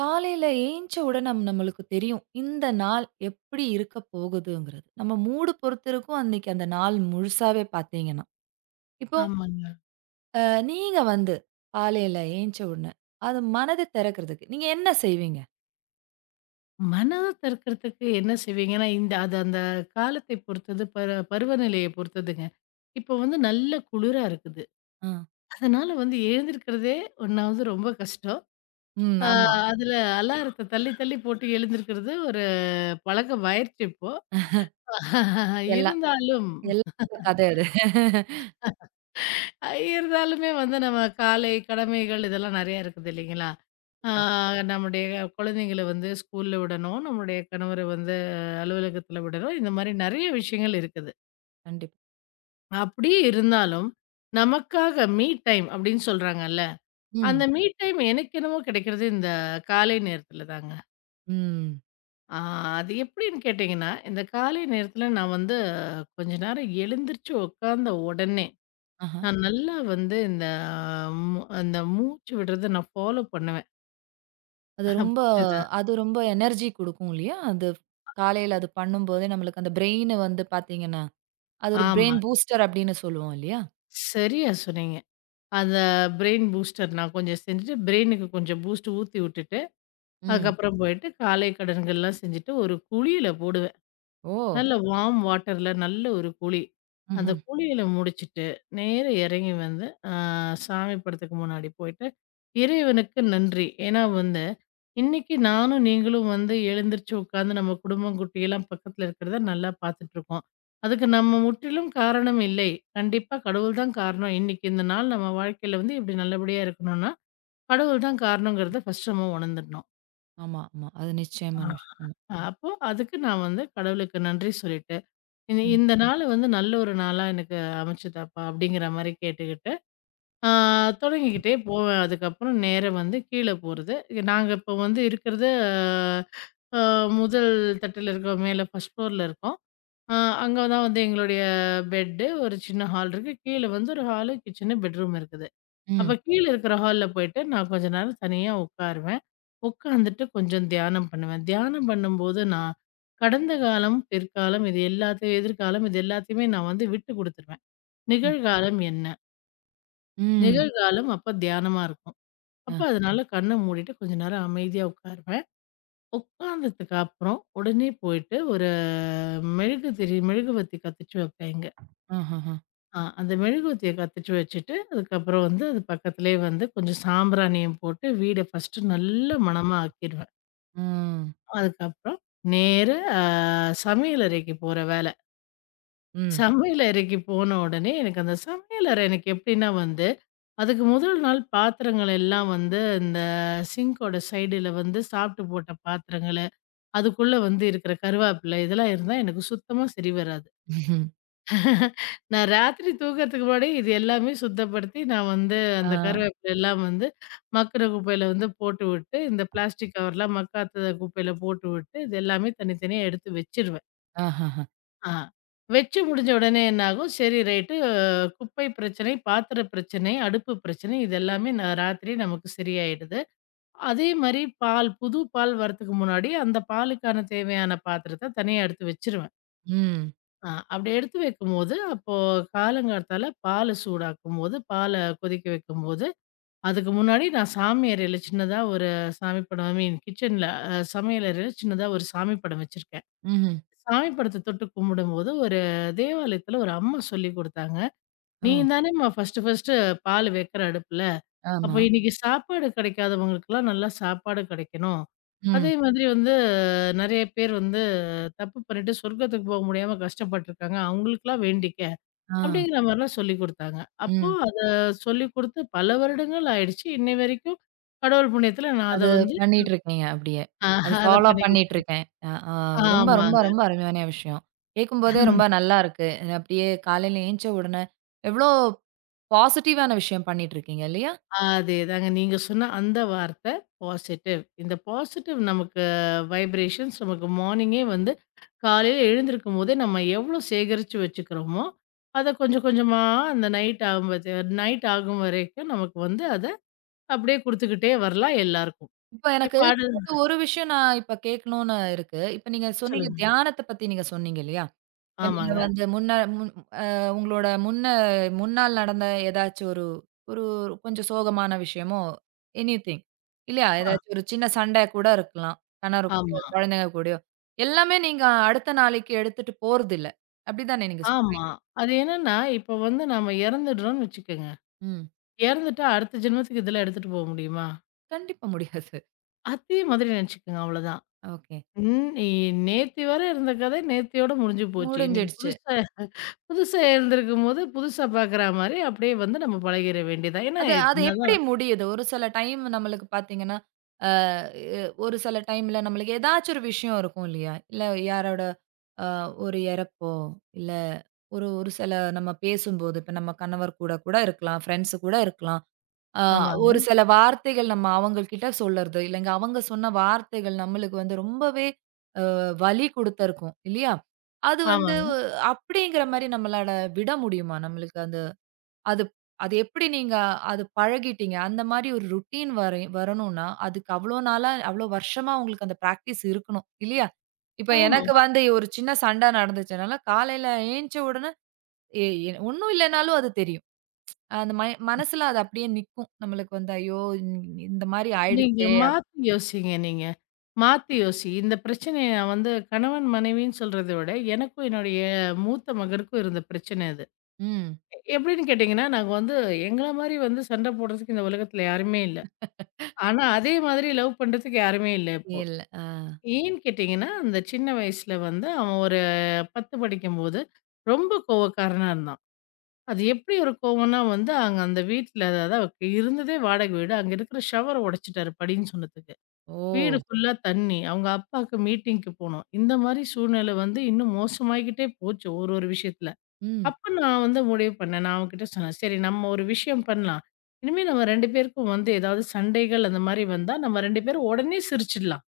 காலையில ஏஞ்ச உடனே நம்மளுக்கு தெரியும். இந்த நாள் எப்படி இருக்க போகுதுங்கிறது. நம்ம மூடு பொறுத்து இருக்கும் அன்னைக்கு அந்த நாள் முழுசாவே பார்த்தீங்கன்னா. இப்போ ஆமாங்க. அ நீங்க வந்து காலையில ஏஞ்ச உடனே, அது மனது திறக்கிறதுக்கு நீங்க என்ன செய்வீங்க? மன அழுத்தம் இருக்கிறதுக்கு என்ன செய்வீங்கன்னா, இந்த அந்த காலத்தை பொறுத்தது, பருவநிலையை பொறுத்ததுங்க. இப்போ வந்து நல்ல குளிரா இருக்குது. அ. அதனால வந்து எழுந்திருக்கிறதே ஒண்ணாவது ரொம்ப கஷ்டம். ம். ஆ ஆமா. அதில அலாரத்த தள்ளி, தள்ளி போட்டு எழுந்திருக்கிறது ஒரு பழக்கமாயிருச்சு இப்போ. எல்லா இருந்தாலும் எல்லாரோட கதை அது. அ இருந்தாலுமே வந்து நம்ம காலை கடமைகள் இதெல்லாம் நெறையா இருக்குது இல்லைங்களா? ஆ கண்டிப்பா, நம்முடைய குழந்தைங்கள வந்து ஸ்கூல்ல விடணும், நம்முடைய கணவர வந்து அலுவலகத்தில விடணும். இந்த மாரி நெறைய விஷயங்கள் இருக்குது. கண்டிப்பா. அப்படியே இருந்தாலும், நமக்காக மீ டைம் அப்படின்னு சொல்றாங்கல்ல, அந்த ம். மீ டைம் எனக்கு என்னமோ கிடைக்கிறது இந்த காலை நேரத்தில தாங்க. ம். ஆ அது எப்படின்னு கேட்டீங்கன்னா, இந்த காலை நேரத்தில நான் வந்து கொஞ்ச நேரம் எழுந்திரிச்சு உட்காந்த உடனே ஆஹா. நான் நல்லா வந்து இந்த அந்த மூச்சு விடுறத நான் ஃபாலோ பண்ணுவேன். அது ரொம்ப புரிஞ்சதா? அது ரொம்ப எனர்ஜி குடுக்கும் இல்லையா? அது காலையில அது பண்ணும்போதே நம்மளுக்கு அந்த பிரெயின் வந்து பார்த்தீங்கன்னா, அது ஒரு ஆமா. பிரெயின் பூஸ்டர் அப்படின்னு சொல்லுவோம் இல்லையா? சரியா சொன்னீங்க. அந்த பிரெயின் பூஸ்டர் நான் கொஞ்சம் செஞ்சுட்டு, பிரெயினுக்கு கொஞ்சம் பூஸ்ட் ஊத்தி விட்டுட்டு, ம். அதுக்கப்புறம் போயிட்டு காலை கடன்கள்லாம் செஞ்சுட்டு, ஒரு குழியில போடு ஓ! நல்ல வார்ம் வாட்டர்ல நல்ல ஒரு குளி. அந்த ம்ஹ்ம். குளியல முடிச்சுட்டு, நேரா இறங்கி வந்து, சாமி படத்துக்கு முன்னாடி போயிட்டு, இறைவனுக்கு நன்றி. ஏன்னா வந்து, இன்னைக்கு நானும் நீங்களும் வந்து எழுந்திரிச்சு உட்காந்து நம்ம குடும்பம், குட்டியெல்லாம் பக்கத்துல இருக்கிறத நல்லா பார்த்துட்டுருக்கோம். அதுக்கு நம்ம முற்றிலும் காரணம் இல்லை. கண்டிப்பா கடவுள் தான் காரணம். இன்னைக்கு இந்த நாள் நம்ம வாழ்க்கையில வந்து இப்படி நல்லபடியா இருக்கணும்னா, கடவுள் தான் காரணங்கிறத ஃபர்ஸ்ட் நம்ம உணர்ந்துடணும். ஆமா, ஆமா. அது ஆ. நிச்சயமான விஷயம். ஆமா. அப்போ அதுக்கு நான் வந்து கடவுளுக்கு நன்றி சொல்லிட்டேன். இந்த ம். இந்த நாள் வந்து நல்ல ஒரு நாளா எனக்கு அமைச்சுதாப்பா அப்படிங்கிற மாரி கேட்டுக்கிட்டு, ஆ தொடங்கிக்கிட்டே போவேன். அதுக்கப்புறம் நேரா வந்து கீழ போறது. நாங்க இப்போ வந்து இருக்கிறது அ முதல் தட்டில இருக்கோம். மேல 1 ஃப்ளோர்ல இருக்கோம். அ அங்க தான் வந்து எங்களுடைய பெட்டு, ஒரு சின்ன ஹால் இருக்கு. கீழ வந்து ஒரு ஹாலு, கிச்சனு, பெட்ரூம் இருக்குது. அப்ப ம். கீழ இருக்கிற ஹால்ல போயிட்டு நான் கொஞ்ச நேரம் தனியா உட்காருவேன். உட்காந்துட்டு கொஞ்சம் தியானம் பண்ணுவேன். தியானம் பண்ணும்போது நான் கடந்த காலம், பிற்காலம் இது எல்லாத்தையும் எதிர்காலம் இது எல்லாத்தையுமே நான் வந்து விட்டு குடுத்துருவேன். ம். நிகழ்காலம் என்ன? ம். நிகழ்காலம் அப்ப தியானமா இருக்கும். அப்ப அ. அதனால கண்ண மூடிட்டு கொஞ்ச நேரம் அமைதியா உட்காருவேன். உட்கார்ந்ததுக்கு அப்புறம் உடனே போயிட்டு ஒரு மெழுகுவர்த்தி கத்துச்சு வைப்பேங்க. ஆஹஹா. அந்த மெழுகுவர்த்திய கத்துட்டு வச்சுட்டு, அதுக்கப்புறம் வந்து அது பக்கத்திலேயே வந்து கொஞ்சம் சாம்பிராணியும் போட்டு வீட ஃபர்ஸ்ட்டு நல்ல மணமா ஆக்கிருவேன். ம். அதுக்கப்புறம் நேர அ சமையல் அறைக்கு போற வேல. ம். சமையல் அறைக்கு போன உடனே எனக்கு அந்த சமையல் அறை எனக்கு எப்படின்னா வந்து, அதுக்கு முதல் நாள் பாத்திரங்கள் எல்லாம் வந்து இந்த சிங்க்கோட சைடுல வந்து சாப்பிட்டு போட்ட பாத்திரங்களு, அதுக்குள்ள வந்து இருக்கிற கருவேப்பிலை இதெல்லாம் இருந்தா எனக்கு சுத்தமா சரி வராது. ம்ஹும். நான் ராத்திரி தூங்குறதுக்கு முன்னாடி இது எல்லாமே சுத்தப்படுத்தி, நான் வந்து ஆ. அந்த கருவேப்பிலை எல்லாம் வந்து மக்குன குப்பையில வந்து போட்டுவிட்டு, இந்த பிளாஸ்டிக் கவர்லாம் மக்காத குப்பையில போட்டுவிட்டு, இது எல்லாமே தனித்தனியா எடுத்து வச்சுருவேன். ஆஹஹா. ஆ. வச்சு முடிஞ்ச உடனே என்ன ஆகும், சரி ரைட்டு குப்பை பிரச்சனை, பாத்திர பிரச்சனை, அடுப்பு பிரச்சனை இது எல்லாமே ராத்திரியே நமக்கு சரியாயிடுது. அதே மாரி புது பால் வரதுக்கு முன்னாடி, அந்த பாலுக்கான தேவையான பாத்திரத்த தனியா எடுத்து வச்சுருவேன். ம். அப்படி எடுத்து வைக்கும்போது, அப்போ காலங்காத்தால பால சூடாக்கும்போது, பால கொதிக்க வைக்கும்போது, அதுக்கு முன்னாடி நான் சாமி அறையில சின்னதா ஒரு சாமி படம் ஐ மீன் கிச்சன்ல அ சமையல் அறையில சின்னதா ஒரு சாமி படம் வச்சிருக்கேன். ம்ஹ்ம். சாமி படத்த தொட்டு கும்பிடும்போது, ஒரு தேவாலயத்துல ஒரு அம்மா சொல்லிக் குடுத்தாங்க. ஓ! "நீ தானேம்மா ஃபர்ஸ்ட்டு ஃபர்ஸ்ட்டு பால் வைக்கிற அடுப்புல. அப்போ ஆமா. இன்னைக்கு சாப்பாடு கிடைக்காதவங்களுக்கெல்லாம் நல்லா சாப்பாடு கிடைக்கணும். ம். அதே மாதிரி வந்து நெறைய பேர் வந்து தப்பு பண்ணிட்டு சொர்க்கத்துக்கு போக முடியாம கஷ்டப்பட்டுருக்காங்க. அவங்களுக்கெல்லாம் வேண்டிக்க." ஆ. அப்படிங்கிற மாரிலாம் சொல்லிக் குடுத்தாங்க. அப்போ ம். அத சொல்லிக் குடுத்து பல வருடங்கள் ஆயிடுச்சு. இன்னை வரைக்கும் கடவுள் புண்ணியத்துல நான் அத அது வந்து பண்ணிட்டு இருக்கீங்க அப்படியே. அ அது அத ஃபாலோ பண்ணிக்கிட்டு பண்ணிட்டு இருக்கேன். அ, ஆ. ரொம்ப, ரொம்ப, ஆமாங்க. ரொம்ப அருமையான விஷயம். கேட்கும்போதே ரொம்ப நல்லா இருக்கு. அப்படியே காலையில ஏஞ்ச உடனே எவ்வளோ பாசிட்டிவான விஷயம் பண்ணிட்டு இருக்கீங்க இல்லையா? அதேதாங்க. நீங்க சொன்ன அந்த வார்த்தை பாசிட்டிவ். இந்த பாசிட்டிவ் நமக்கு வைப்ரேஷன்ஸ் நமக்கு மார்னிங்கே வந்து காலையில எழுந்திருக்கும்போதே நம்ம எவ்வளோ சேகரிச்சு வச்சுக்கிறோமோ, அத கொஞ்சம் கொஞ்சமா அந்த நைட் ஆகும்போது நைட் ஆகும் வரைக்கும் நமக்கு வந்து அத அப்படியே குடுத்துக்கிட்டே வரலாம் எல்லாருக்கும். இப்ப எனக்கு இப்ப இந்த அடுத் ஒரு விஷயம் நான் இப்ப கேட்கணும்னு இருக்கு. இப்ப நீங்க சொன்னீங்க சொல்லுங்க. தியானத்த பத்தி நீங்க சொன்னீங்க இல்லையா? இப்ப நீங்க ஆமாங்க. வந்து முன்ன முன் அ உங்களோட முன்னால் நடந்த ஏதாச்சும் ஒரு ஒரு கொஞ்சம் சோகமான விஷயமோ எனிதிங் இல்லையா? ஆ ஏதாச்சும் ஒரு சின்ன சண்டை கூட இருக்கலாம். கணவர் கூடயோ, ஆமா. குழந்தைங்க கூடயோ. எல்லாமே நீங்க அடுத்த நாளைக்கு எடுத்துட்டு போறதில்ல. அப்படிதானே நீங்க ஆமா. அது என்னன்னா, இப்ப வந்து நாம இறந்துடுறோம்னு வச்சுக்கங்க. ம். இறந்துட்டா அடுத்த ஜென்மத்துக்கு இதெல்லாம் எடுத்துட்டு போக முடியுமா? கண்டிப்பா முடியாது. அதே மாதிரி நினைச்சுக்கங்க அவ்வளதான். ஓகே. ம் இ நேத்து வரை இருந்த கதை நேத்தியோட முடிஞ்சு போச்சு. இன்னைக்கு முடிஞ்சிடுச்சு. புதுசா புதுசா எழுந்திருக்கும்போது, புதுசா பார்க்குற மாரி அப்படியே வந்து நம்ம பழகிற வேண்டியதான். ஏன்னா அது அது எப்படி என்னதான் முடியுது? ஒரு சில டைம் நம்மளுக்கு பார்த்தீங்கன்னா, அ எ ஒரு சில டைம்ல நம்மளுக்கு ஏதாச்சும் ஒரு விஷயம் இருக்கும் இல்லையா? இல்ல யாரோட அ ஒரு இறப்போ, இல்ல ஒரு ஒரு சில நம்ம பேசும்போது, இப்ப நம்ம கணவர் கூட கூட இருக்கலாம், ஃப்ரெண்ட்ஸ் கூட இருக்கலாம். அ ஆமாங்க, ஒரு சில வார்த்தைகள் நம்ம அவங்ககிட்ட சொல்றது, இல்லங்க அவங்க சொன்ன வார்த்தைகள் நம்மளுக்கு வந்து ரொம்பவே வலி குடுத்திருக்கும் இல்லையா? அது வந்து ஆமாங்க. அப்படிங்கிற மாரி நம்மளால விட முடியுமா? நம்மளுக்கு அந்த அது அது எப்படி நீங்க அது பழகிட்டீங்க? அந்த மாரி ஒரு ருட்டீன் வரை வரணும்னா, அதுக்கு அவ்ளோ நாளா, அவ்ளோ வருஷமா உங்களுக்கு அந்த பிராக்டிஸ் இருக்கணும். இல்லையா? இப்ப ஆமா. எனக்கு வந்து ஒரு சின்ன சண்டை நடந்துச்சுனால, காலையில ஏஞ்ச உடனே எ எ ஒண்ணும் இல்லைனாலும் அது தெரியும். அந்த மனசுல அது அப்படியே நிக்கும். நம்மளுக்கு வந்து, "ஐயோ! இந்த மாரி நீங்க ஆயிடுச்சே!" மாத்தி யோசிங்க நீங்க. மாத்தி யோசி. இந்த பிரச்சனைய நான் வந்து கணவன் மனைவின்னு சொல்றத விட, எனக்கும் என்னுடைய மூத்த மகனுக்கும் இருந்த பிரச்சனை அது. ம். எப்படின்னு கேட்டீங்கன்னா, நாங்க வந்து எங்கள மாரி வந்து சண்டை போடுறதுக்கு இந்த உலகத்துல யாருமே இல்ல. ஆனா, அதே மாதிரி லவ் பண்றதுக்கு யாருமே இல்ல இப்போ. இல்ல. ஆ. ஏன்னு கேட்டீங்கன்னா, அந்த சின்ன வயசுல வந்து அவன் ஒரு 10 படிக்கும்போது ரொம்ப கோவக்காரனா இருந்தான். அது எப்படி ஒரு கோவம்னா வந்து, அங்க அந்த வீட்ல அதாவது அவருக்கு இருந்ததே வாடகை வீடு. அங்க இருக்கிற ஷவர உடைச்சுட்டாரு படின்னு சொன்னதுக்கு. வீடு ஓ! ஃபுல்லா தண்ணி. அவங்க அப்பாக்கு மீட்டிங்க்கு போணும். இந்த மாரி சூழ்நிலை வந்து இன்னும் மோசமாகிக்கிட்டே போச்சு ஒரு ஒரு விஷயத்துல. ம். அப்ப நான் வந்து முடிவு பண்ணேன். நான் அவன்கிட்ட சொன்னேன். சரி நம்ம ஒரு விஷயம் பண்ணலாம். இனிமே நம்ம 2 பேருக்கும் வந்து ஏதாவது சண்டைகள் அந்த மாரி வந்தா, நம்ம 2 பேரும் உடனே சிரிச்சிடலாம்.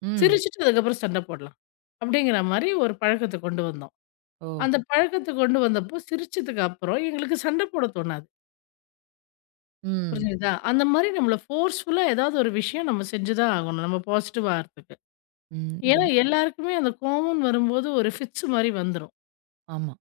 ம். சிரிச்சுட்டு அதுக்கப்புறம் சண்டை போடலாம். அப்படிங்கிற மாரி ஒரு பழக்கத்த கொண்டு வந்தோம். ஓ! அந்த பழக்கத்த கொண்டு வந்தப்போ சிரிச்சதுக்கு அப்புறம் எங்களுக்கு சண்டை போட தோணாது. ம். புரிஞ்சுதா? அந்த மாரி நம்மள ஃபோர்ஸ்ஃபுல்லா ஏதாவது ஒரு விஷயம் நம்ம செஞ்சு தான் ஆகணும். நம்ம பாசிட்டிவ் ஆறதுக்கு. ம். ஏன்னா எல்லாருக்குமே அந்த கோவம்ன்னு வரும்போது ஒரு ஃபிட்ஸ் மாரி வந்துரும். ஆமா.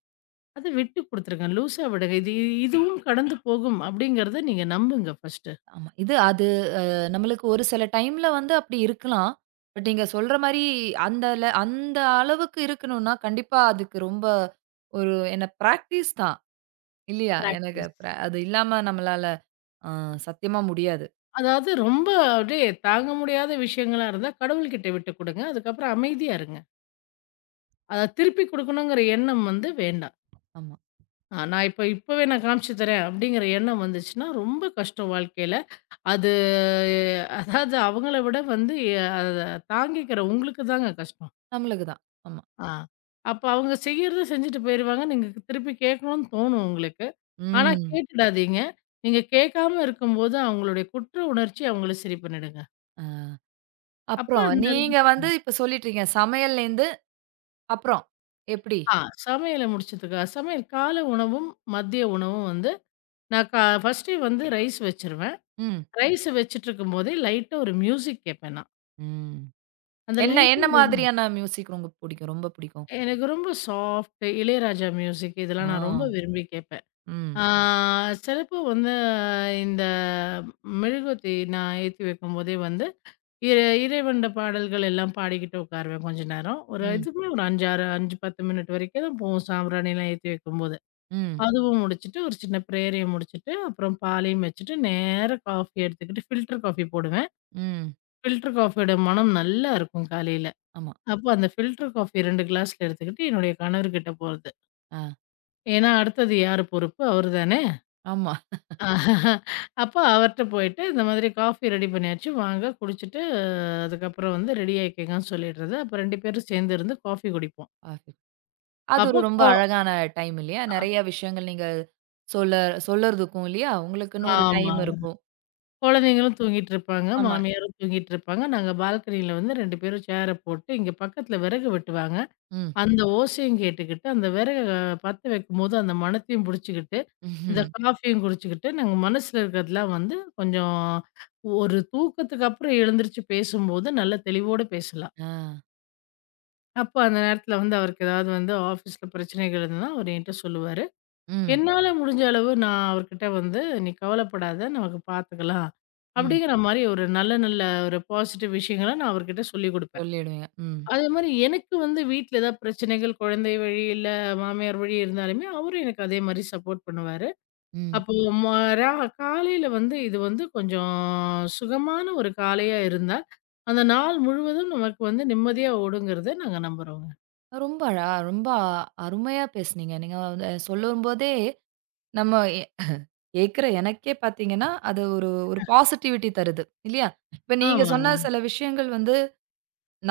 அத விட்டு குடுத்துருங்க. லூசா விடுங்க. இதுவும் கடந்து போகும் அப்படிங்கிறத நீங்க நம்புங்க ஃபர்ஸ்ட்டு. ஆமா. இது அது அ நம்மளுக்கு ஒரு சில டைம்ல வந்து அப்படி இருக்கலாம். பட் நீங்க சொல்ற மாரி அந்த அளவுக்கு இருக்கணும்னா, கண்டிப்பா அதுக்கு ரொம்ப ஒரு என்ன பிராக்டிஸ் தான். இல்லையா? எனக்கு பிராக்டிஸ். அது இல்லாம நம்மளால அ சத்தியமா முடியாது. அதாவது ரொம்ப அப்படியே தாங்க முடியாத விஷயங்களா இருந்தா கடவுள்கிட்ட விட்டு குடுங்க. அதுக்கப்புறம் அமைதியா இருங்க. அத திருப்பி குடுக்கணுங்கிற எண்ணம் வந்து வேண்டாம். ஆமா. நான் இப்பவே நான் காமிச்சு தரேன் அப்படிங்கிற எண்ணம் வந்துச்சுன்னா, ரொம்ப கஷ்டம் வாழ்க்கையில. அது அதாவது அவங்கள விட வந்து அத தாங்கிக்கிற உங்களுக்கு தாங்க கஷ்டம். நம்மளுக்கு தான். ஆமா. ஆ. அப்ப அவங்க செய்யறத செஞ்சுட்டு போயிருவாங்க. நீங்க திருப்பி கேட்கணும்னு தோணும் உங்களுக்கு. ஆனா ம். கேட்டுடாதீங்க. நீங்க கேட்காம இருக்கும்போது அவங்களுடைய குற்ற உணர்ச்சி அவங்கள சரி பண்ணிடுங்க. அ அப்ப அப்புறம் அந்த நீங்க வந்து இப்ப சொல்லிட்டீங்க. சமையல்லேருந்து அப்புறம் எப்படி? ஆ சமையல முடிச்சதுக்கா சமையல் காலை உணவும், மதிய உணவும் வந்து நான் ஃபர்ஸ்ட்டே வந்து ரைஸ் வச்சுருவேன். ம். ரைஸ் வச்சுட்டு இருக்கும்போதே லைட்டா ஒரு மியூசிக் கேட்பேன் நான். ம். அந்த என்ன லைட்டா என்ன மாதிரியான மியூசிக் ரொம்ப பிடிக்கும்? ரொம்ப பிடிக்கும். எனக்கு ரொம்ப சாஃப்ட் இளையராஜா மியூசிக் ஆ. இதெல்லாம் நான் ரொம்ப விரும்பி கேட்பேன். ம். ஆ சிலப்போ வந்து இந்த மெழுகுவர்த்தி நான் ஏத்தி வைக்கும்போதே வந்து, இற இறைவன்ட பாடல்கள் எல்லாம் பாடிக்கிட்டு உட்காருவேன் கொஞ்ச நேரம். ஒரு ம். இதுவுமே ஒரு 5, 6 5, 10 மினிட் வரைக்கும் தான் போகும் சாம்பிராணிலாம் ஏத்தி வைக்கும்போது. ம். அதுவும் முடிச்சுட்டு, ஒரு சின்ன பிரேயரையும் முடிச்சுட்டு, அப்புறம் பாலையும் வச்சுட்டு, நேரா காஃபி எடுத்துக்கிட்டு ஃபில்டர் காஃபி போடுவேன். ம். ஃபில்டர் காஃபியோட மனம் நல்லா இருக்கும் காலையில. ஆமா. அப்போ அந்த ஃபில்டர் காஃபி 2 கிளாஸ்ல எடுத்துக்கிட்டு, என்னுடைய கணவர்கிட்ட போறது. ஆ. ஏன்னா, அடுத்தது யாரு பொறுப்பு? அவரு தான. ஆமா. ஆஹா. அப்போ அவர்ட்ட போயிட்டு, இந்த மாதிரி காஃபி ரெடி பண்ணியாச்சு, வாங்க குடிச்சிட்டு அதுக்கப்புறம் வந்து ரெடி ஆயிக்கங்கன்னு சொல்லிடுறது. அப்ப 2 பேரும் சேர்ந்து இருந்து காஃபி குடிப்போம். ஆஃபீஸ். அது ஒரு அப்போ ரொம்ப கோ அழகான டைம் இல்லையா? நெறைய விஷயங்கள் நீங்க சொல்ல சொல்லறதுக்கும் இல்லையா? உங்களுக்குன்னு ஒரு டைம் ஆமாங்க. இருக்கும். குழந்தைங்களும் தூங்கிட்டு இருப்பாங்க, ஆமா. மாமியாரும் தூங்கிட்டு இருப்பாங்க. நாங்க பால்கனியில வந்து 2 பேரும் சேர போட்டு, இங்க பக்கத்துல விறகு வெட்டுவாங்க. ம். அந்த ஓசையும் கேட்டுக்கிட்டு, அந்த பத்த வைக்கும்போது அந்த மணத்தையும் புடிச்சுக்கிட்டு, இந்த ம்ஹ்ம். காஃபியும் குடிச்சுக்கிட்டு, நாங்க மனசுல இருக்கிறதெல்லாம் வந்து கொஞ்சம் ஒரு தூக்கத்துக்கு அப்புறம் எழுந்திரிச்சு பேசும்போது நல்ல தெளிவோட பேசலாம். ஆ. அப்ப அந்த நேரத்துல வந்து அவருக்கு ஏதாவது வந்து ஆஃபீஸ்ல பிரச்சனைகள் இருந்ததுன்னா, அவரு என்கிட்ட சொல்லுவாரு. ம். என்னால முடிஞ்ச அளவு நான் அவர்கிட்ட வந்து, "நீ கவலைப்படாத நமக்கு பார்த்துக்கலாம்." ம். அப்படிங்கிற மாரி ஒரு நல்ல நல்ல ஒரு பாசிட்டிவ் விஷயங்கள நான் அவர்கிட்ட சொல்லிக் குடுப்பேன். சொல்லிடுவீங்க. ம். அதே மாரி எனக்கு வந்து வீட்ல ஏதாவது பிரச்சனைகள் குழந்தை வழி, இல்ல மாமியார் வழி இருந்தாலுமே, அவரும் எனக்கு அதே மாரி சப்போர்ட் பண்ணுவாரு. ம். அப்போ ம ரா காலையில வந்து இது வந்து கொஞ்சம் சுகமான ஒரு காலையா இருந்தா, அந்த நாள் முழுவதும் நமக்கு வந்து நிம்மதியா ஓடுங்கிறத நாங்க நம்புறோங்க. ரொம்ப அழகா ரொம்ப அருமையா பேசுனீங்க. நீங்க வந்து சொல்லும்போதே நம்ம எ கேட்கிற எனக்கே பார்த்தீங்கன்னா, அது ஒரு ஒரு பாசிட்டிவிட்டி தருது இல்லையா? இப்ப நீங்க ஆமாங்க. சொன்ன சில விஷயங்கள் வந்து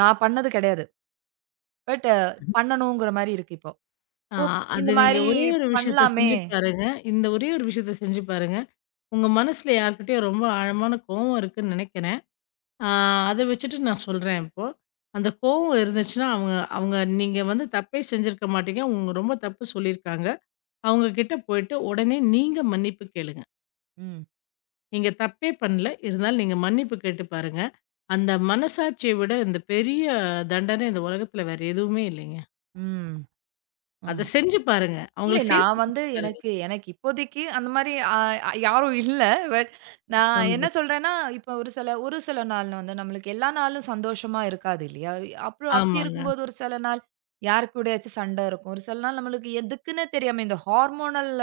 நான் பண்ணது கிடையாது. பட் பண்ணணுங்கிற மாரி இருக்கு இப்போ. ஆ, ஓக் இந்த அது நீங்க மாரி ஒரே ஒரு விஷயத்த பண்ணலாமே! செஞ்சு பாருங்க. இந்த ஒரே ஒரு விஷயத்த செஞ்சு பாருங்க. உங்க மனசுல யார்கிட்டயோ ரொம்ப ஆழமான கோவம் இருக்குன்னு நெனைக்கிறேன். ஆ அத வச்சுட்டு நான் சொல்றேன் இப்போ. அந்த கோவம் இருந்துச்சுன்னா, அவங்க அவங்க நீங்க வந்து தப்பே செஞ்சிருக்க மாட்டீங்க. உங்க ரொம்ப தப்பு சொல்லியிருக்காங்க. அவங்க கிட்ட போயிட்டு உடனே நீங்க மன்னிப்பு கேளுங்க. ம், நீங்க தப்பே பண்ணல. இருந்தாலும் நீங்க மன்னிப்பு கேட்டு பாருங்க. அந்த மனசாட்சிய விட இந்த பெரிய தண்டனை இந்த உலகத்துல வேற எதுவுமே இல்லைங்க. ம். அத ஆமா. செஞ்சு பாருங்க. இல்ல அவங்கள நான் சேர்த்து வந்து பாருங்க. எனக்கு எனக்கு இப்போதைக்கு அந்த மாரி யாரும் இல்ல. பட் நான் என்ன சந்தோஷம். சொல்றேன்னா, இப்போ ஒரு சில நாள் வந்து நம்மளுக்கு எல்லா நாளும் சந்தோஷமா இருக்காது இல்லையா? அப்புறம் அப்படி ஆமாங்க. இருக்கும்போது ஒரு சில நாள் யார் கூடயாச்சும் சண்டை இருக்கும். ஒரு சில நாள் நம்மளுக்கு எதுக்குன்னே தெரியாம இந்த ஹார்மோனல்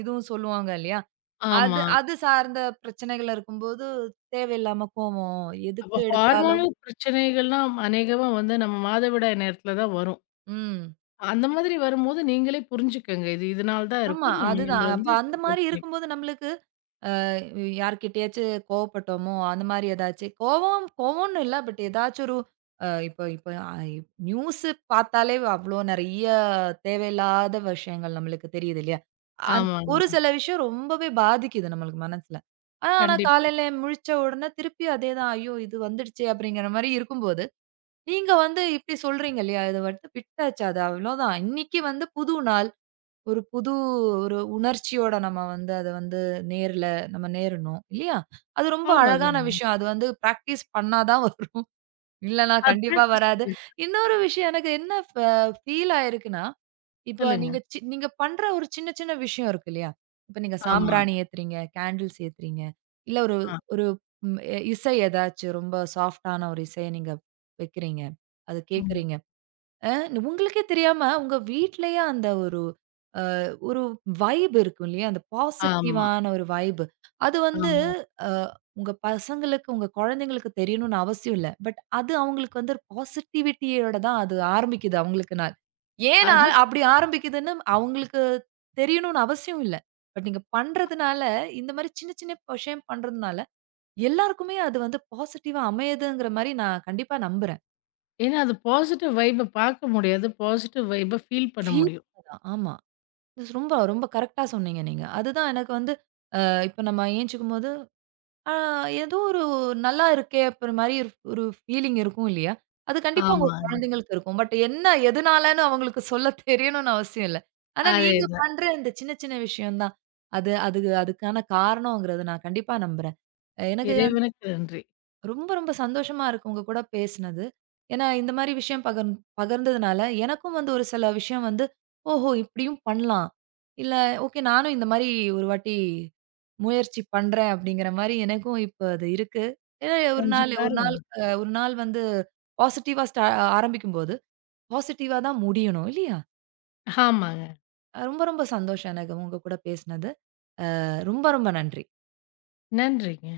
இதுவும் சொல்லுவாங்க இல்லையா? அது ஆமா. அது சார்ந்த பிரச்சனைகள் இருக்கும்போது தேவையில்லாம கோவம் எதுக்கு அப்ப எடுத்தாலும் ஹார்மோனல் பிரச்சனைகள்லாம் அநேகமா வந்து நம்ம மாதவிடாய் நேரத்துல தான் வரும். ம். அந்த மாதிரி வரும்போது நீங்களே புரிஞ்சுக்கங்க. இதனால தான் ஆமா. இருக்கும். அதுதான். நம்மள அப்ப வந்து அந்த கண்ட்ரோல் மாரி பண்ணி இருக்கும்போது நம்மளுக்கு அ யார்கிட்டயாச்சும் கோவப்பட்டோமோ, அந்த மாரி ஏதாச்சு கோவம் கோவம்னு இல்ல. பட் ஏதாச்சும் ஒரு அ இப்போ இப்போ அ நியூஸ் பார்த்தாலே அவ்ளோ நெறைய தேவையில்லாத விஷயங்கள் நம்மளுக்கு தெரியுது இல்லையா? அந் ஆமாங்க. ஒரு சில விஷயம் ரொம்பவே பாதிக்குது நம்மளுக்கு மனசுல. ஆனா கண்டிப்பா. காலையில முழிச்ச உடனே திருப்பி அதேதான். ஐயோ! இது வந்துடுச்சே அப்படிங்கிற மாரி இருக்கும்போது, நீங்க வந்து இப்படி சொல்றீங்க இல்லையா? இத வந்து விட்டாச்சு அது அவ்வளோதான். இன்னைக்கு வந்து புது நாள். ஒரு புது ஒரு உணர்ச்சியோட நம்ம வந்து அத வந்து நேர்ல நம்ம நேரணும். இல்லையா? அது ரொம்ப அழகான அவ்வளோதாங்க. விஷயம். அது வந்து பிராக்டிஸ் பண்ணா தான் வரும். இல்லன்னா அது கண்டிப்பா பிராக்டிஸ் வராது. பண்ணி இன்னொரு விஷயம் எனக்கு என்ன ஃபீல் ஆயிருக்குன்னா, இப்ப சொல்லுங்க. நீங்க பண்ற ஒரு சின்ன சின்ன விஷயம் இருக்கு இல்லையா? இப்ப நீங்க ஆமா. சாம்பிராணி ஏத்துறீங்க, கேண்டில்ஸ் ஏத்துறீங்க. இல்ல ஒரு ஆ. ஒரு ம் எ இசை ஏதாச்சும் ரொம்ப சாஃப்ட்டான ஒரு இசைய நீங்க வைக்கிறீங்க. அது ம். கேட்கிறீங்க. அ உங்களுக்கே தெரியாம உங்க வீட்லயே அந்த ஒரு ஒரு வைப் இருக்கும் இல்லையா? அந்த ஆமா, பாசிட்டிவான ஒரு வைப். அது வந்து ஆமா. அ உங்க பசங்களுக்கு, உங்க குழந்தைங்களுக்கு தெரியணும்னு அவசியம் இல்ல. பட் அது அவங்களுக்கு வந்து ஒரு பாசிட்டிவிட்டியோட தான் அது ஆரம்பிக்குது அவங்களுக்கு நாள். ஏன் அது நான் அப்படி ஆரம்பிக்குதுன்னு அவங்களுக்கு தெரியணும்னு அவசியம் இல்ல. பட் நீங்க பண்றதுனால, இந்த மாரி சின்ன சின்ன விஷயம் பண்றதுனால, எல்லாருக்குமே அது வந்து பாசிட்டிவா அமையுதுங்கிற மாரி நான் கண்டிப்பா நம்புறேன். ஏன்னா அது பாசிட்டிவ் வைப்ப பார்க்க முடியாது. பாசிட்டிவ் வைப்ப ஃபீல் பண்ண ஃபீல் முடியும். ஆமா. இது ரொம்ப ரொம்ப கரெக்ட்டா சொன்னீங்க நீங்க. அதுதான் எனக்கு வந்து இப்ப நம்ம ஏன்ச்சுக்கும்போது ஆ ஏதோ ஒரு நல்லா இருக்கே! அப்புறம் மாரி ஒரு ஒரு ஃபீலிங் இருக்கும் இல்லயா! அது கண்டிப்பா உங்க ஆமாங்க. குழந்தைங்களுக்கு இருக்கும். பட் என்ன எதுனாலன்னு அவங்களுக்கு சொல்ல தெரியணும்னு அவசியம் இல்ல. ஆனா நீங்க அதேதான். பண்ற இந்த சின்ன சின்ன விஷயம் தான். அது அது அதுக்கான காரணங்கிறத நான் கண்டிப்பா நம்புறேன். எனக்கு இறைவனுக்கு நன்றி. ரொம்ப, ரொம்ப சந்தோஷமா இருக்கு உங்க கூட பேசினது. ஏன்னா, இந்த மாரி விஷயம் பகிர்ந்ததுனால, எனக்கும் வந்து ஒரு சில விஷயம் வந்து, ஓஹோ! இப்படியும் பண்ணலாம். இல்ல, ஓகே நானும் இந்த மாரி ஒரு வாட்டி முயற்சி பண்றேன் அப்படிங்கிற மாரி எனக்கும் இப்ப அது இருக்கு. ஏன்னா, ஒரு செஞ்சு நாள் ம். ஒரு பாருங்க. நாள் அ ஒரு நாள் வந்து பாசிட்டிவா ஆரம்பிக்கும்போது, பாசிட்டிவா தான் முடியணும் இல்லையா? ஆமாங்க. ரொம்ப, ரொம்ப சந்தோஷம் எனக்கு உங்க கூட பேசினது. ரொம்ப, ரொம்ப நன்றி. நன்றிங்க.